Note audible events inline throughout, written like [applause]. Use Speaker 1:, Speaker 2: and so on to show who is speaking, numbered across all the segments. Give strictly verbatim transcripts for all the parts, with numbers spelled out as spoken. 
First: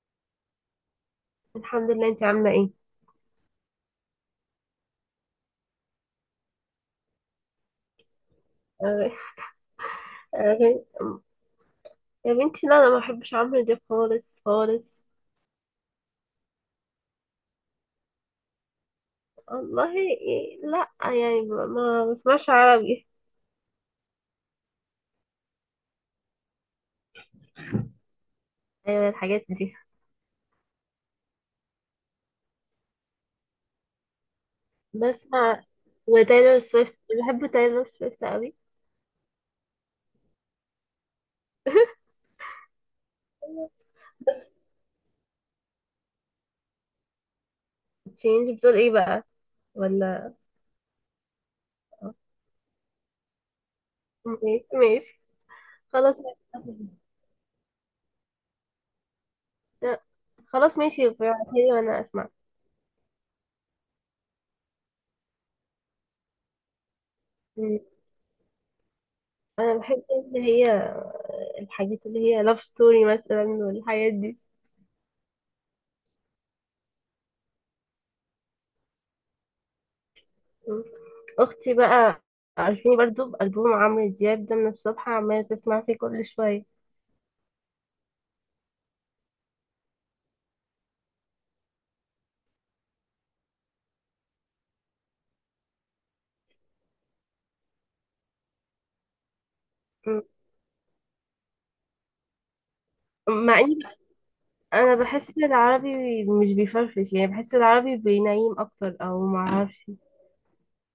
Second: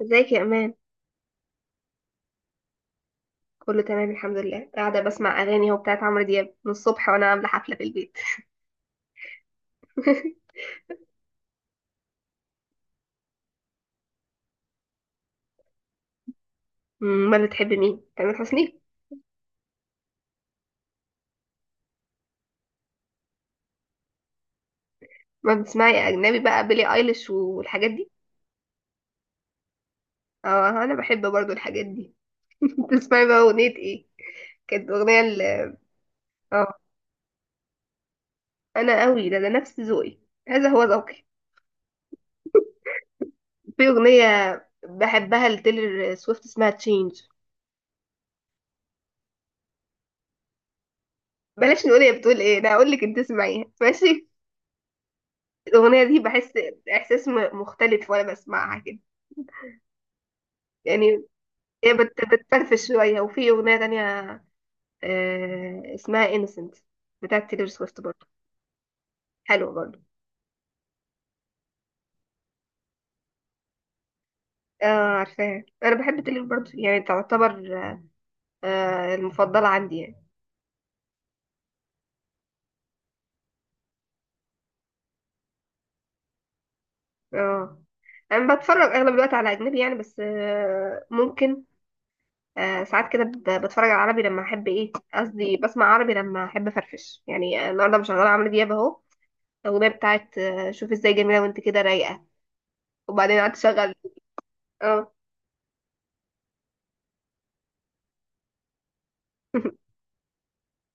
Speaker 1: ازيك يا امان؟
Speaker 2: الحمد لله، انت عامله ايه؟
Speaker 1: كله تمام الحمد لله، قاعده بسمع اغاني اهو بتاعت عمرو دياب من الصبح وانا عامله حفله في البيت.
Speaker 2: آه،
Speaker 1: [laughs]
Speaker 2: آه، يا بنتي لا، انا ما بحبش عمرو دياب خالص خالص.
Speaker 1: أمم، ما بتحب مين؟ تامر حسني؟
Speaker 2: والله إيه، لا يعني ما ما بسمعش عربي.
Speaker 1: ما بتسمعي اجنبي بقى؟ بيلي ايليش والحاجات دي؟
Speaker 2: ايوه الحاجات دي.
Speaker 1: اه، انا بحب برضو الحاجات دي. [laughs] تسمعي بقى اغنيه ايه؟ كانت اغنيه ال
Speaker 2: بسمع وتايلور
Speaker 1: اه
Speaker 2: سويفت. بحب تايلور سويفت قوي.
Speaker 1: انا قوي، ده ده نفس ذوقي. هذا هو ذوقي.
Speaker 2: [laughs]
Speaker 1: في اغنيه
Speaker 2: بس
Speaker 1: بحبها لتيلر سويفت اسمها تشينج.
Speaker 2: تشينج بتقول ايه بقى؟ ولا
Speaker 1: بلاش نقول هي بتقول ايه، انا هقول لك، انت اسمعيها ماشي؟
Speaker 2: ماشي ماشي.
Speaker 1: الاغنيه
Speaker 2: خلاص.
Speaker 1: دي بحس احساس م- مختلف وانا بسمعها كده.
Speaker 2: لا، خلاص ماشي
Speaker 1: يعني
Speaker 2: ابعتيلي
Speaker 1: هي
Speaker 2: وانا
Speaker 1: بت-
Speaker 2: اسمع.
Speaker 1: بتفرفش شوية. وفي أغنية تانية آه، اسمها انسنت بتاعت تيلور
Speaker 2: مم.
Speaker 1: سويفت برضه. حلوة
Speaker 2: انا
Speaker 1: برضه.
Speaker 2: بحب اللي هي الحاجات اللي هي لاف ستوري مثلا والحاجات دي.
Speaker 1: اه، عارفاها. أنا بحب تيلور برضه، يعني تعتبر آه، المفضلة عندي يعني.
Speaker 2: اختي بقى عارفيني برضو بألبوم عمرو دياب ده من الصبح عمالة تسمع فيه كل شوية.
Speaker 1: اه. أنا بتفرج أغلب الوقت على أجنبي يعني، بس آه، ممكن آه، ساعات كده ب- بتفرج على عربي لما أحب، إيه قصدي، بسمع عربي لما أحب أفرفش. يعني النهاردة مشغلة عمرو دياب أهو. الأغنية
Speaker 2: م-
Speaker 1: بتاعت آه، شوف إزاي، جميلة وأنت كده رايقة. وبعدين قعدت
Speaker 2: مع اني
Speaker 1: أشغل.
Speaker 2: انا
Speaker 1: اه.
Speaker 2: بحس العربي مش بيفرفش، يعني بحس العربي بينيم اكتر او معرفش.
Speaker 1: [laughs]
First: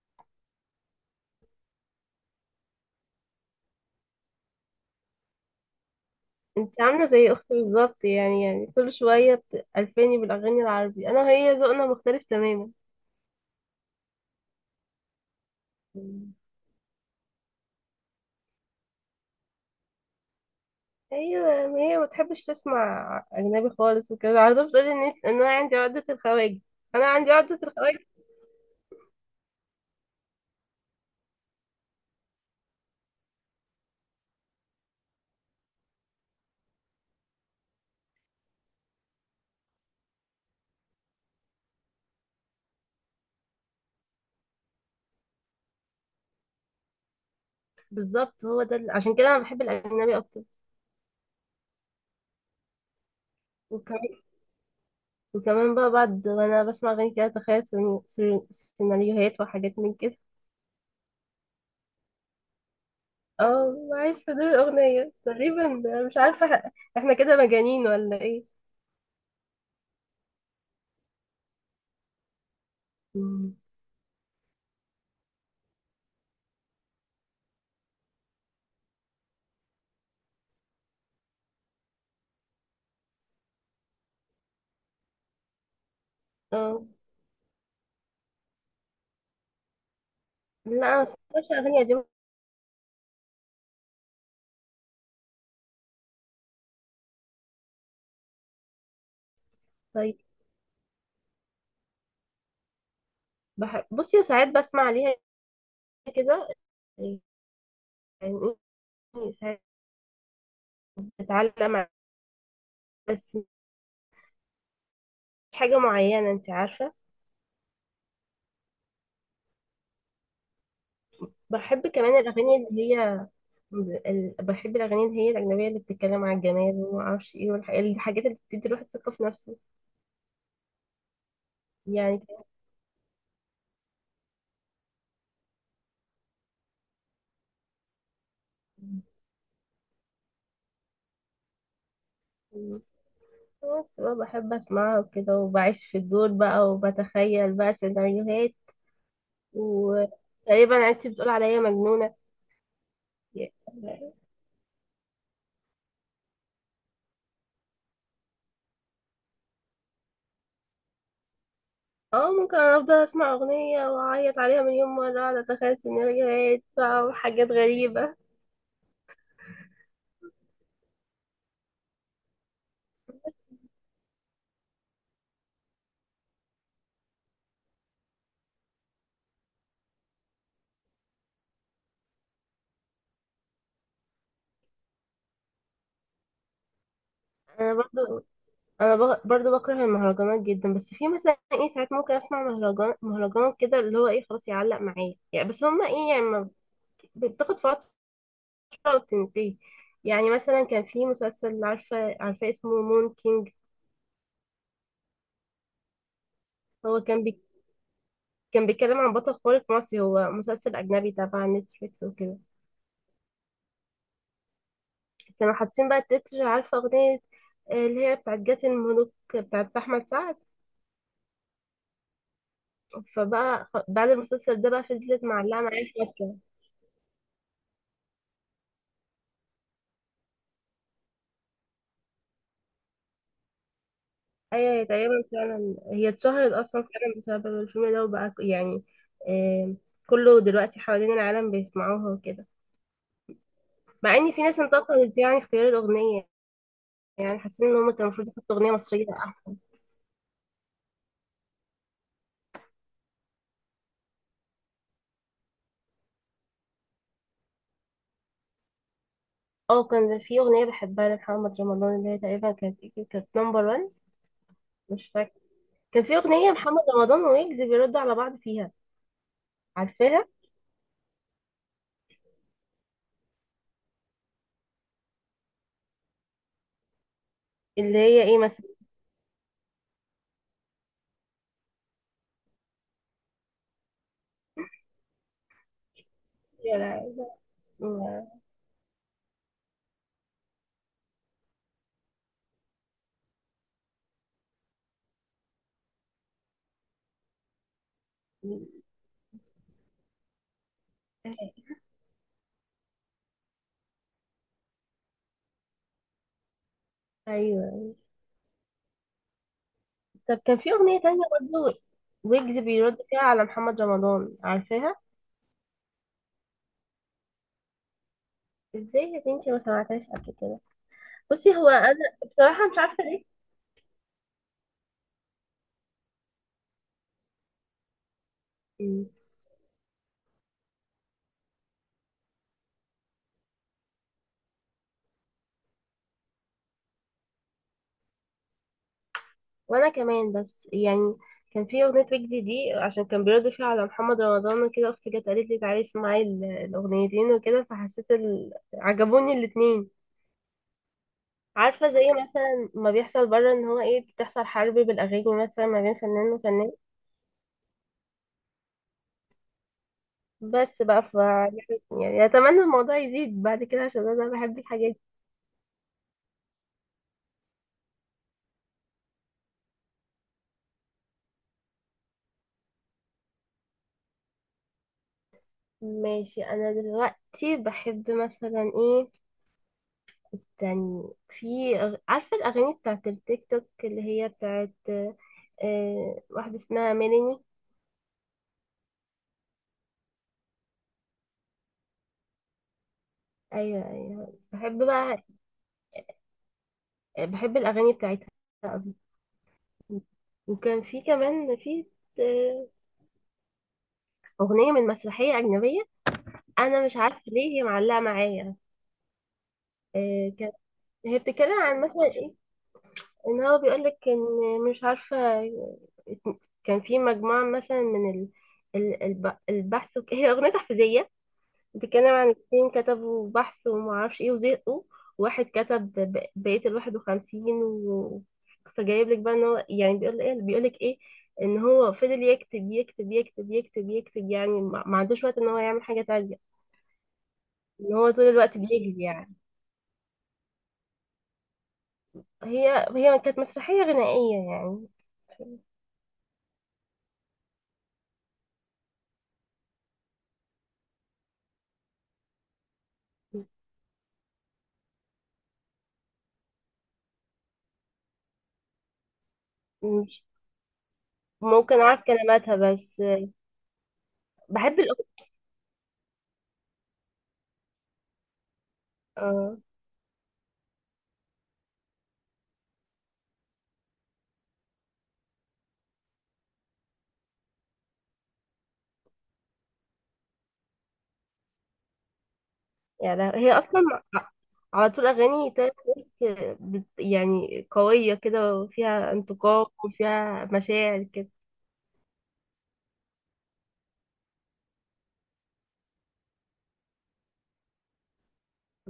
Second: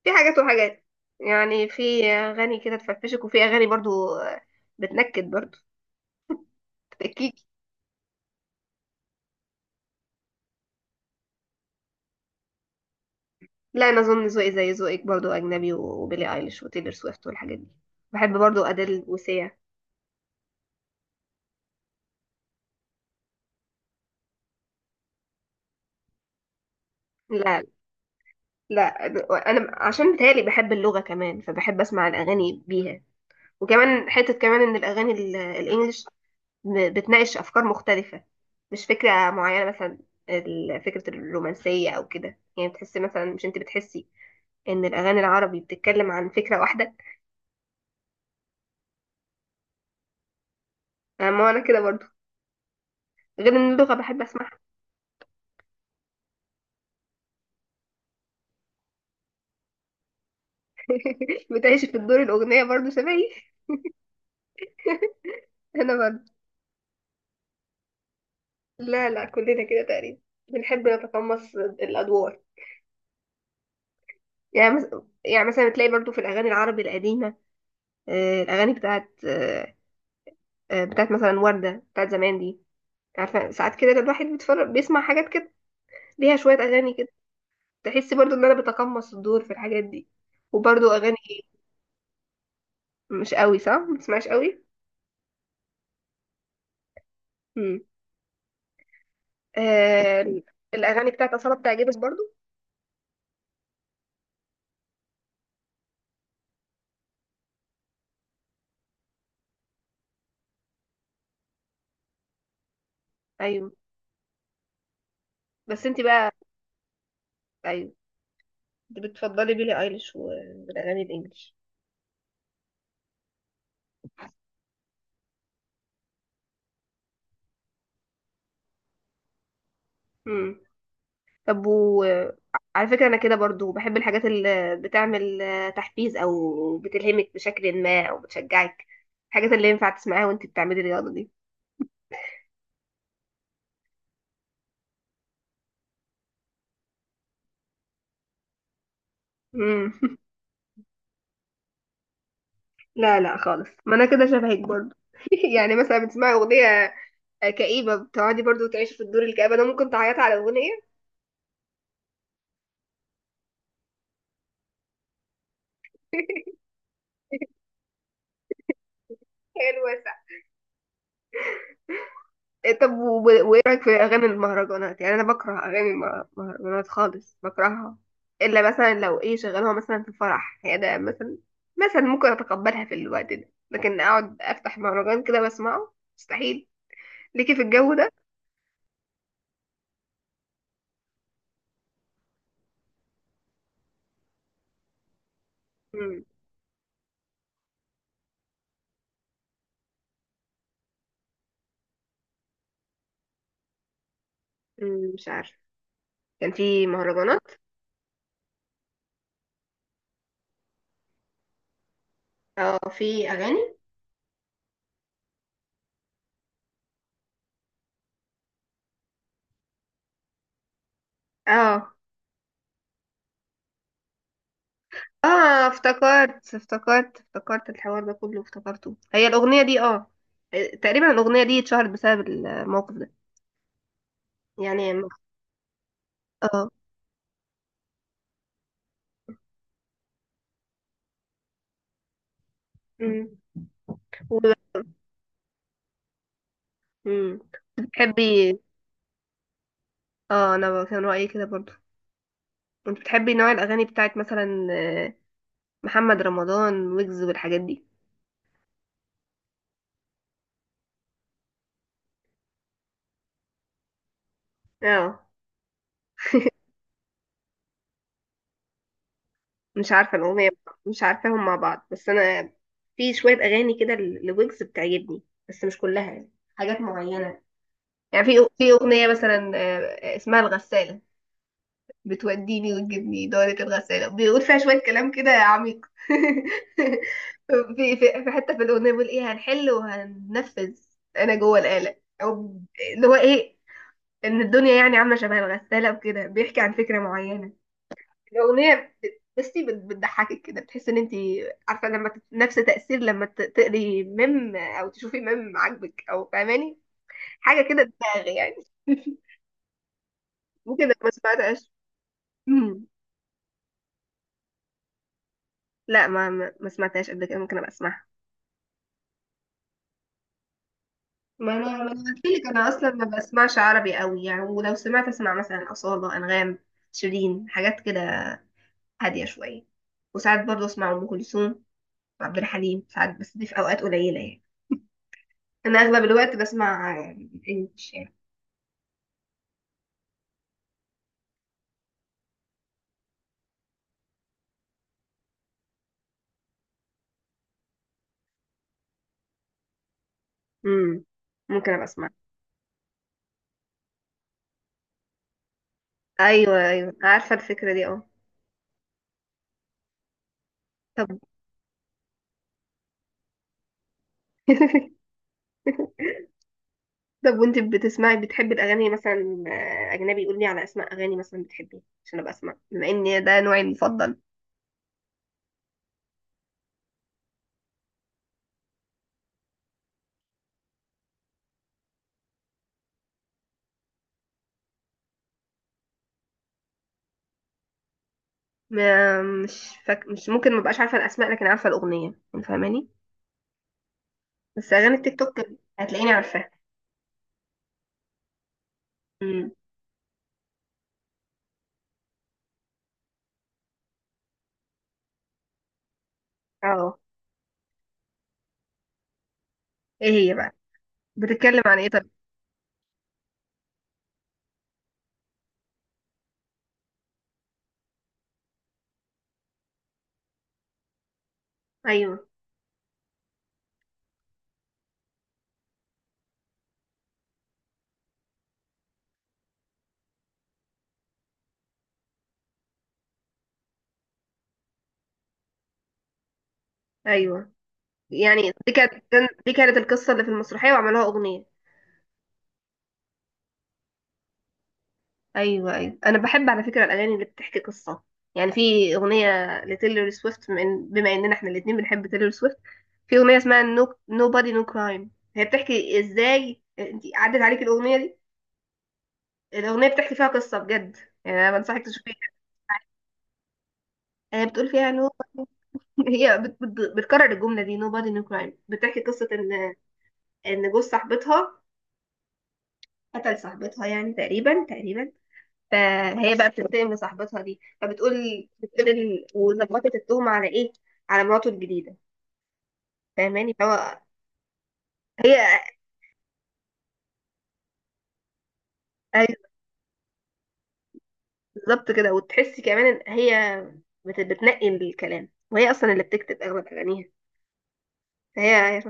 Speaker 1: في حاجات وحاجات، يعني في اغاني كده تفرفشك وفي اغاني برضو بتنكد برضو،
Speaker 2: انت عاملة زي
Speaker 1: تبكيكي.
Speaker 2: اختي بالظبط، يعني يعني كل شوية بتألفاني بالاغاني العربي، انا هي ذوقنا مختلف تماما.
Speaker 1: لا، انا اظن ذوقي زي ذوقك برضو، اجنبي وبيلي
Speaker 2: مم.
Speaker 1: ايليش وتيلر سويفت والحاجات دي. بحب برضو ادل وسيا.
Speaker 2: ايوه، ما هي ما بتحبش تسمع اجنبي خالص وكده على طول بتقولي ان إنت- ان انا عندي عقدة الخواجة. انا عندي عقدة
Speaker 1: لا،
Speaker 2: الخواجة.
Speaker 1: لا، انا عشان بتهيألي بحب اللغة كمان، فبحب اسمع الاغاني بيها. وكمان حتة كمان ان الاغاني ال- الانجليش ب- بتناقش افكار مختلفة، مش فكرة معينة، مثلا ال- فكرة الرومانسية او كده. يعني بتحسي مثلا، مش انت بتحسي ان الاغاني العربي بتتكلم عن فكره واحده؟
Speaker 2: بالظبط، هو ده ال- عشان كده انا بحب الاجنبي اكتر.
Speaker 1: آه، ما انا كده برضو، غير ان اللغه بحب اسمعها.
Speaker 2: وكمان بقى بعد وانا بسمع اغاني كده اتخيل سيناريو- سيناريو- سيناريوهات وحاجات من كده.
Speaker 1: [laughs] بتعيش في الدور الاغنيه برضو شبهي.
Speaker 2: اه، عايش في دور الاغنية تقريبا.
Speaker 1: انا
Speaker 2: مش
Speaker 1: برضو.
Speaker 2: عارفة احنا كده مجانين ولا ايه؟
Speaker 1: لا، لا، كلنا كده تقريبا، بنحب نتقمص الادوار.
Speaker 2: مم.
Speaker 1: يعني مث- يعني مثلا تلاقي برضو في الاغاني العربي القديمه، آه، الاغاني بتاعت آه، آه، بتاعت مثلا ورده بتاعت زمان دي. عارفه، ساعات كده الواحد بيتفرج بيسمع حاجات كده، ليها شويه
Speaker 2: اه.
Speaker 1: اغاني كده. تحس برضو ان انا بتقمص الدور في الحاجات دي.
Speaker 2: لا
Speaker 1: وبرضو
Speaker 2: انا ما
Speaker 1: اغاني.
Speaker 2: بسمعش اغاني قديمة.
Speaker 1: مش قوي صح؟ ما بتسمعش قوي.
Speaker 2: طيب.
Speaker 1: آه. الاغاني بتاعت اصاله بتعجبك برضو؟
Speaker 2: بح... بصي ساعات بسمع عليها كده يعني، إيه، ساعات بتعلم ع- بس مش
Speaker 1: ايوه.
Speaker 2: حاجة
Speaker 1: بس انت بقى،
Speaker 2: معينة انت عارفة.
Speaker 1: ايوه، انت بتفضلي بيلي ايليش والاغاني الانجليش.
Speaker 2: بحب كمان الأغاني اللي هي ال- بحب الأغاني اللي هي الأجنبية اللي بتتكلم عن الجمال وما أعرفش إيه والحاجات اللي بتدي الواحد ثقة في نفسه،
Speaker 1: امم طب، و...
Speaker 2: يعني.
Speaker 1: على فكره، انا كده برضو بحب الحاجات اللي بتعمل آه، تحفيز، او بتلهمك بشكل ما، او بتشجعك. الحاجات اللي ينفع تسمعيها وانت بتعملي رياضه دي.
Speaker 2: كان- بس بقى بحب اسمعها وكده وبعيش في الدور بقى وبتخيل بقى سيناريوهات.
Speaker 1: امم [laughs]
Speaker 2: وتقريبا انت بتقول عليا مجنونة.
Speaker 1: لا، لا خالص، ما انا كده شبهك برضو. [laughs] يعني مثلا بتسمعي اغنيه كئيبه، بتقعدي برضو تعيشي في الدور الكئيب. انا ممكن تعيطي على اغنيه.
Speaker 2: اه ممكن. أنا افضل اسمع اغنية واعيط عليها مليون مرة، اقعد اتخيل سيناريوهات
Speaker 1: [laughs]
Speaker 2: بقى وحاجات غريبة.
Speaker 1: حلوه. إيه طب، و- و- وايه رايك في اغاني المهرجانات؟ يعني انا بكره اغاني المهرجانات خالص، بكرهها. الا مثلا لو ايه، شغلوها مثلا في فرح هي ده، مثلا مثلا ممكن اتقبلها في الوقت ده، لكن اقعد افتح مهرجان كده واسمعه مستحيل، ليكي في
Speaker 2: انا
Speaker 1: الجو ده.
Speaker 2: برضو. انا بق- برضو بكره المهرجانات جدا، بس في مثلا ايه، ساعات ممكن اسمع مهرجان مهرجان كده اللي هو ايه، خلاص يعلق معايا يعني، بس هما ايه يعني
Speaker 1: مم.
Speaker 2: ما- بت- بتاخد فترة تنتهي. يعني مثلا كان في مسلسل، عارفة عارفة اسمه مون كينج.
Speaker 1: مم، مش عارفه. كان في
Speaker 2: هو كان
Speaker 1: مهرجانات؟
Speaker 2: بي كان بيتكلم عن بطل خارق مصري، هو مسلسل أجنبي تبع نتفليكس وكده.
Speaker 1: اه في اغاني.
Speaker 2: كانوا حاطين بقى التتر، عارفة أغنية آه، اللي هي بتاعت جات الملوك بتاعت أحمد سعد؟
Speaker 1: اه،
Speaker 2: فبقى خ- بعد المسلسل ده بقى فضلت معلقة
Speaker 1: اه،
Speaker 2: معايا فترة.
Speaker 1: افتكرت افتكرت افتكرت الحوار ده كله، افتكرته. هي الاغنيه دي اه، تقريبا الاغنيه دي اتشهرت بسبب الموقف ده.
Speaker 2: أيوة، هي
Speaker 1: يعني.
Speaker 2: تقريبا فعلا هي اتشهرت
Speaker 1: اه.
Speaker 2: أصلا فعلا بسبب الفيلم ده، وبقى ك- يعني آه، كله دلوقتي حوالين العالم بيسمعوها وكده.
Speaker 1: مم.
Speaker 2: مع إن في
Speaker 1: وب-
Speaker 2: ناس انتقدت يعني اختيار الأغنية،
Speaker 1: مم.
Speaker 2: يعني حاسين ان هم كان المفروض يحطوا
Speaker 1: بتحبي؟
Speaker 2: اغنيه مصريه احسن.
Speaker 1: اه، انا ب- كان رأيي كده برضو. انت بتحبي نوع الاغاني بتاعت مثلا آه، محمد رمضان، ويجز والحاجات دي؟
Speaker 2: اه، كان في اغنيه بحبها لمحمد رمضان اللي هي تقريبا كانت إيه؟ كانت نمبر واحد. مش
Speaker 1: اه
Speaker 2: فاكره. كان في اغنيه محمد رمضان ويجز بيردوا على بعض فيها.
Speaker 1: مش عارفه
Speaker 2: عارفاها؟
Speaker 1: الاغنيه. مش عارفاهم مع بعض، بس انا في شويه اغاني كده ل- لويجز بتعجبني، بس مش كلها يعني، حاجات معينه.
Speaker 2: اللي هي
Speaker 1: يعني
Speaker 2: ايه
Speaker 1: في
Speaker 2: مثلا،
Speaker 1: في اغنيه مثلا آه، اسمها الغسالة. بتوديني وتجيبني دورة الغسالة، بيقول فيها شوية كلام كده عميق. [laughs]
Speaker 2: ولا
Speaker 1: في في
Speaker 2: ما-
Speaker 1: في حتة في الأغنية بيقول، إيه، هنحل وهننفذ أنا جوه الآلة، أو اللي هو إيه، إن الدنيا يعني عاملة شبه الغسالة وكده، بيحكي عن فكرة معينة. الأغنية بت- بصي بت- بتضحكك كده، بتحس إن أنت عارفة لما تت- نفس تأثير لما ت- تقري ميم، أو تشوفي ميم عاجبك، أو فاهماني؟ حاجة كده
Speaker 2: ايوه.
Speaker 1: دماغ يعني. [laughs]
Speaker 2: طب كان في
Speaker 1: ممكن لو
Speaker 2: اغنيه
Speaker 1: ما
Speaker 2: تانية
Speaker 1: سمعتهاش.
Speaker 2: برضه ويجز بيرد فيها على محمد رمضان، عارفاها؟
Speaker 1: لا، ما ما ما سمعتهاش قبل كده، ممكن ابقى اسمعها.
Speaker 2: ازاي يا بنتي ما سمعتهاش قبل كده؟
Speaker 1: ما
Speaker 2: بصي
Speaker 1: انا
Speaker 2: هو
Speaker 1: ما انا
Speaker 2: انا
Speaker 1: مم. قلت لك
Speaker 2: بصراحه
Speaker 1: انا
Speaker 2: مش
Speaker 1: اصلا
Speaker 2: عارفه
Speaker 1: ما
Speaker 2: ليه.
Speaker 1: بسمعش عربي قوي يعني، ولو سمعت اسمع مثلا اصالة، انغام، شيرين، حاجات كده
Speaker 2: مم.
Speaker 1: هاديه شويه. وساعات برضه اسمع ام كلثوم وعبد الحليم ساعات، بس دي في اوقات قليله يعني. انا اغلب الوقت بسمع انجلش يعني.
Speaker 2: وانا كمان، بس يعني كان في اغنيه ويجز دي عشان كان بيرد فيها على محمد رمضان وكده، اختي جت قالت لي تعالي اسمعي ال- الاغنيتين وكده، فحسيت ال... عجبوني الاتنين.
Speaker 1: امم ممكن ابقى
Speaker 2: عارفه
Speaker 1: اسمع.
Speaker 2: زي مثلا ما بيحصل بره ان هو ايه بتحصل حرب بالاغاني مثلا ما بين فنان
Speaker 1: ايوه،
Speaker 2: وفنان.
Speaker 1: ايوه، عارفه الفكره دي اه.
Speaker 2: بس بقى
Speaker 1: طب.
Speaker 2: ف يعني اتمنى الموضوع يزيد بعد كده عشان انا بحب
Speaker 1: [laughs]
Speaker 2: الحاجات
Speaker 1: طب، وانت بتسمعي بتحبي الاغاني مثلا آه، اجنبي، قولي على اسماء اغاني مثلا بتحبيها عشان ابقى اسمع، بما ان ده نوعي المفضل.
Speaker 2: دي. ماشي. انا دلوقتي بحب مثلا ايه تاني، في أغ- عارفة الأغاني بتاعت التيك توك اللي هي بتاعت آه، واحدة اسمها ميلاني.
Speaker 1: م- مش فاك... مش ممكن، ما بقاش عارفه الاسماء، لكن عارفه الاغنيه، انت فاهماني.
Speaker 2: أيوة أيوة،
Speaker 1: بس
Speaker 2: بحب
Speaker 1: اغاني التيك
Speaker 2: بقى.
Speaker 1: توك هتلاقيني عارفاها.
Speaker 2: بحب الأغاني بتاعتها.
Speaker 1: امم
Speaker 2: وكان في كمان في آه، أغنية من مسرحية أجنبية، أنا مش
Speaker 1: اه.
Speaker 2: عارفة ليه هي معلقة معايا.
Speaker 1: ايه
Speaker 2: آه،
Speaker 1: هي
Speaker 2: كانت
Speaker 1: بقى؟
Speaker 2: هي بتتكلم
Speaker 1: بتتكلم عن
Speaker 2: عن
Speaker 1: ايه
Speaker 2: مثلا
Speaker 1: طب؟
Speaker 2: إيه، إن هو بيقولك إن مش عارفة، كان في مجموعة مثلا من ال- ال- الب- البحث وك- هي أغنية تحفيزية بتتكلم
Speaker 1: ايوه،
Speaker 2: عن اتنين كتبوا بحث ومعرفش ايه وزهقوا. واحد كتب ب- بقية الواحد وخمسين و... فجايب لك بقى ان هو يعني بيقول ايه، بيقول لك ايه، ان هو فضل يكتب يكتب يكتب يكتب يكتب، يعني ما ما عندوش وقت ان هو يعمل حاجة تانية،
Speaker 1: ايوه،
Speaker 2: ان هو طول
Speaker 1: يعني
Speaker 2: الوقت
Speaker 1: دي كانت
Speaker 2: بيجري يعني.
Speaker 1: دي كانت القصه اللي في المسرحيه وعملوها اغنيه؟
Speaker 2: هي هي كانت مسرحية غنائية يعني.
Speaker 1: ايوه، ايوه، انا بحب على فكره الاغاني اللي بتحكي قصه. يعني في اغنيه لتيلر سويفت، بما إن- بما اننا احنا الاثنين بنحب تيلر سويفت. في اغنيه اسمها نو نو بادي نو كرايم، هي بتحكي. ازاي انت عدت عليك الاغنيه دي؟ الأغنية بتحكي
Speaker 2: مش
Speaker 1: فيها قصة بجد، يعني أنا
Speaker 2: ممكن
Speaker 1: بنصحك
Speaker 2: اعرف
Speaker 1: تشوفيها.
Speaker 2: كلماتها بس،
Speaker 1: هي بتقول
Speaker 2: بحب
Speaker 1: فيها نو.
Speaker 2: الأغنية.
Speaker 1: [laughs] هي بت... بت... بتكرر الجملة دي nobody no crime. بتحكي قصة إن
Speaker 2: آه.
Speaker 1: إن جوز صاحبتها قتل صاحبتها، يعني تقريبا تقريبا. فهي بقى بتنتقم لصاحبتها دي، فبتقول بتقول إن- وظبطت التهمة على إيه؟ على مراته الجديدة.
Speaker 2: يعني ده- هي
Speaker 1: فاهماني؟ فهو
Speaker 2: اصلا على طول
Speaker 1: هي
Speaker 2: اغاني تايلور سويفت بت- يعني قويه كده وفيها
Speaker 1: أيوة،
Speaker 2: انتقام وفيها مشاعر كده.
Speaker 1: بالظبط كده. وتحسي كمان إن هي بت... بتنقي الكلام، وهي أصلا اللي بتكتب أغلب أغانيها. فهي،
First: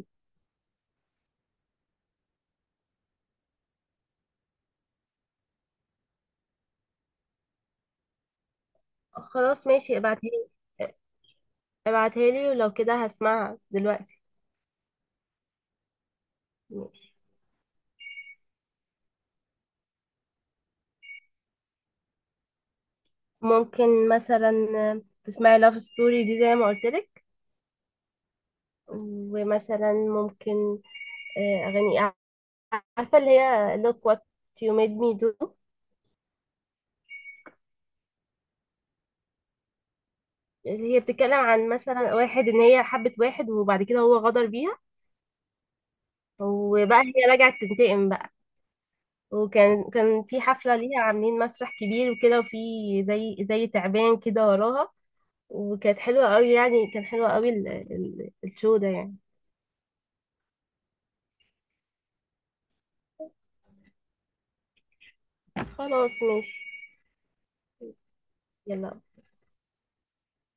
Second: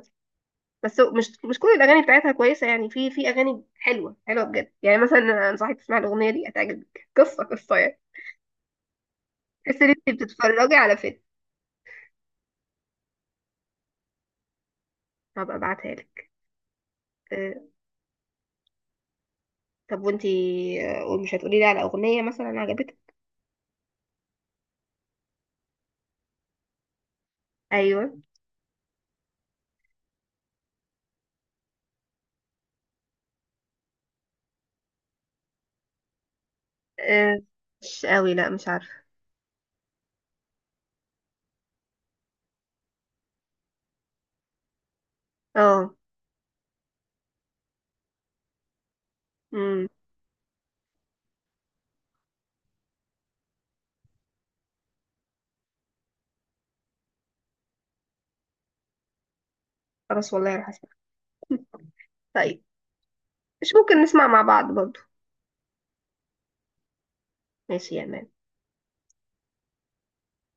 Speaker 1: بس هو- مش مش كل الاغاني بتاعتها كويسه يعني، في في اغاني حلوه حلوه بجد، يعني مثلا انا انصحك تسمعي الاغنيه دي هتعجبك، قصه قصه يعني.
Speaker 2: خلاص
Speaker 1: تحسي ان
Speaker 2: ماشي،
Speaker 1: انت
Speaker 2: ابعتها لي.
Speaker 1: بتتفرجي على فيلم.
Speaker 2: ابعتها لي ولو كده هسمعها دلوقتي.
Speaker 1: هبقى ابعتها لك.
Speaker 2: ماشي.
Speaker 1: أه. طب، وانتي آه، مش هتقولي لي على اغنيه مثلا عجبتك؟
Speaker 2: ممكن مثلا تسمعي لاف ستوري دي زي ما قلت لك.
Speaker 1: ايوه.
Speaker 2: ومثلا ممكن آه، اغاني، عارفه اللي هي look what you made me do.
Speaker 1: أه مش قوي، لا، مش عارفه.
Speaker 2: هي بتتكلم عن مثلا واحد، ان هي حبت واحد وبعد كده هو غدر بيها،
Speaker 1: اه.
Speaker 2: وبقى هي رجعت تنتقم بقى.
Speaker 1: امم
Speaker 2: وكان كان في حفلة ليها عاملين مسرح كبير وكده، وفي زي زي تعبان كده وراها، وكانت حلوة قوي، يعني كان حلوة قوي ال- ال- الشو ده يعني.
Speaker 1: خلاص والله، راح اسمع. [laughs] طيب، مش ممكن نسمع مع بعض برضو؟
Speaker 2: خلاص ماشي.
Speaker 1: ماشي يا مان.
Speaker 2: يلا.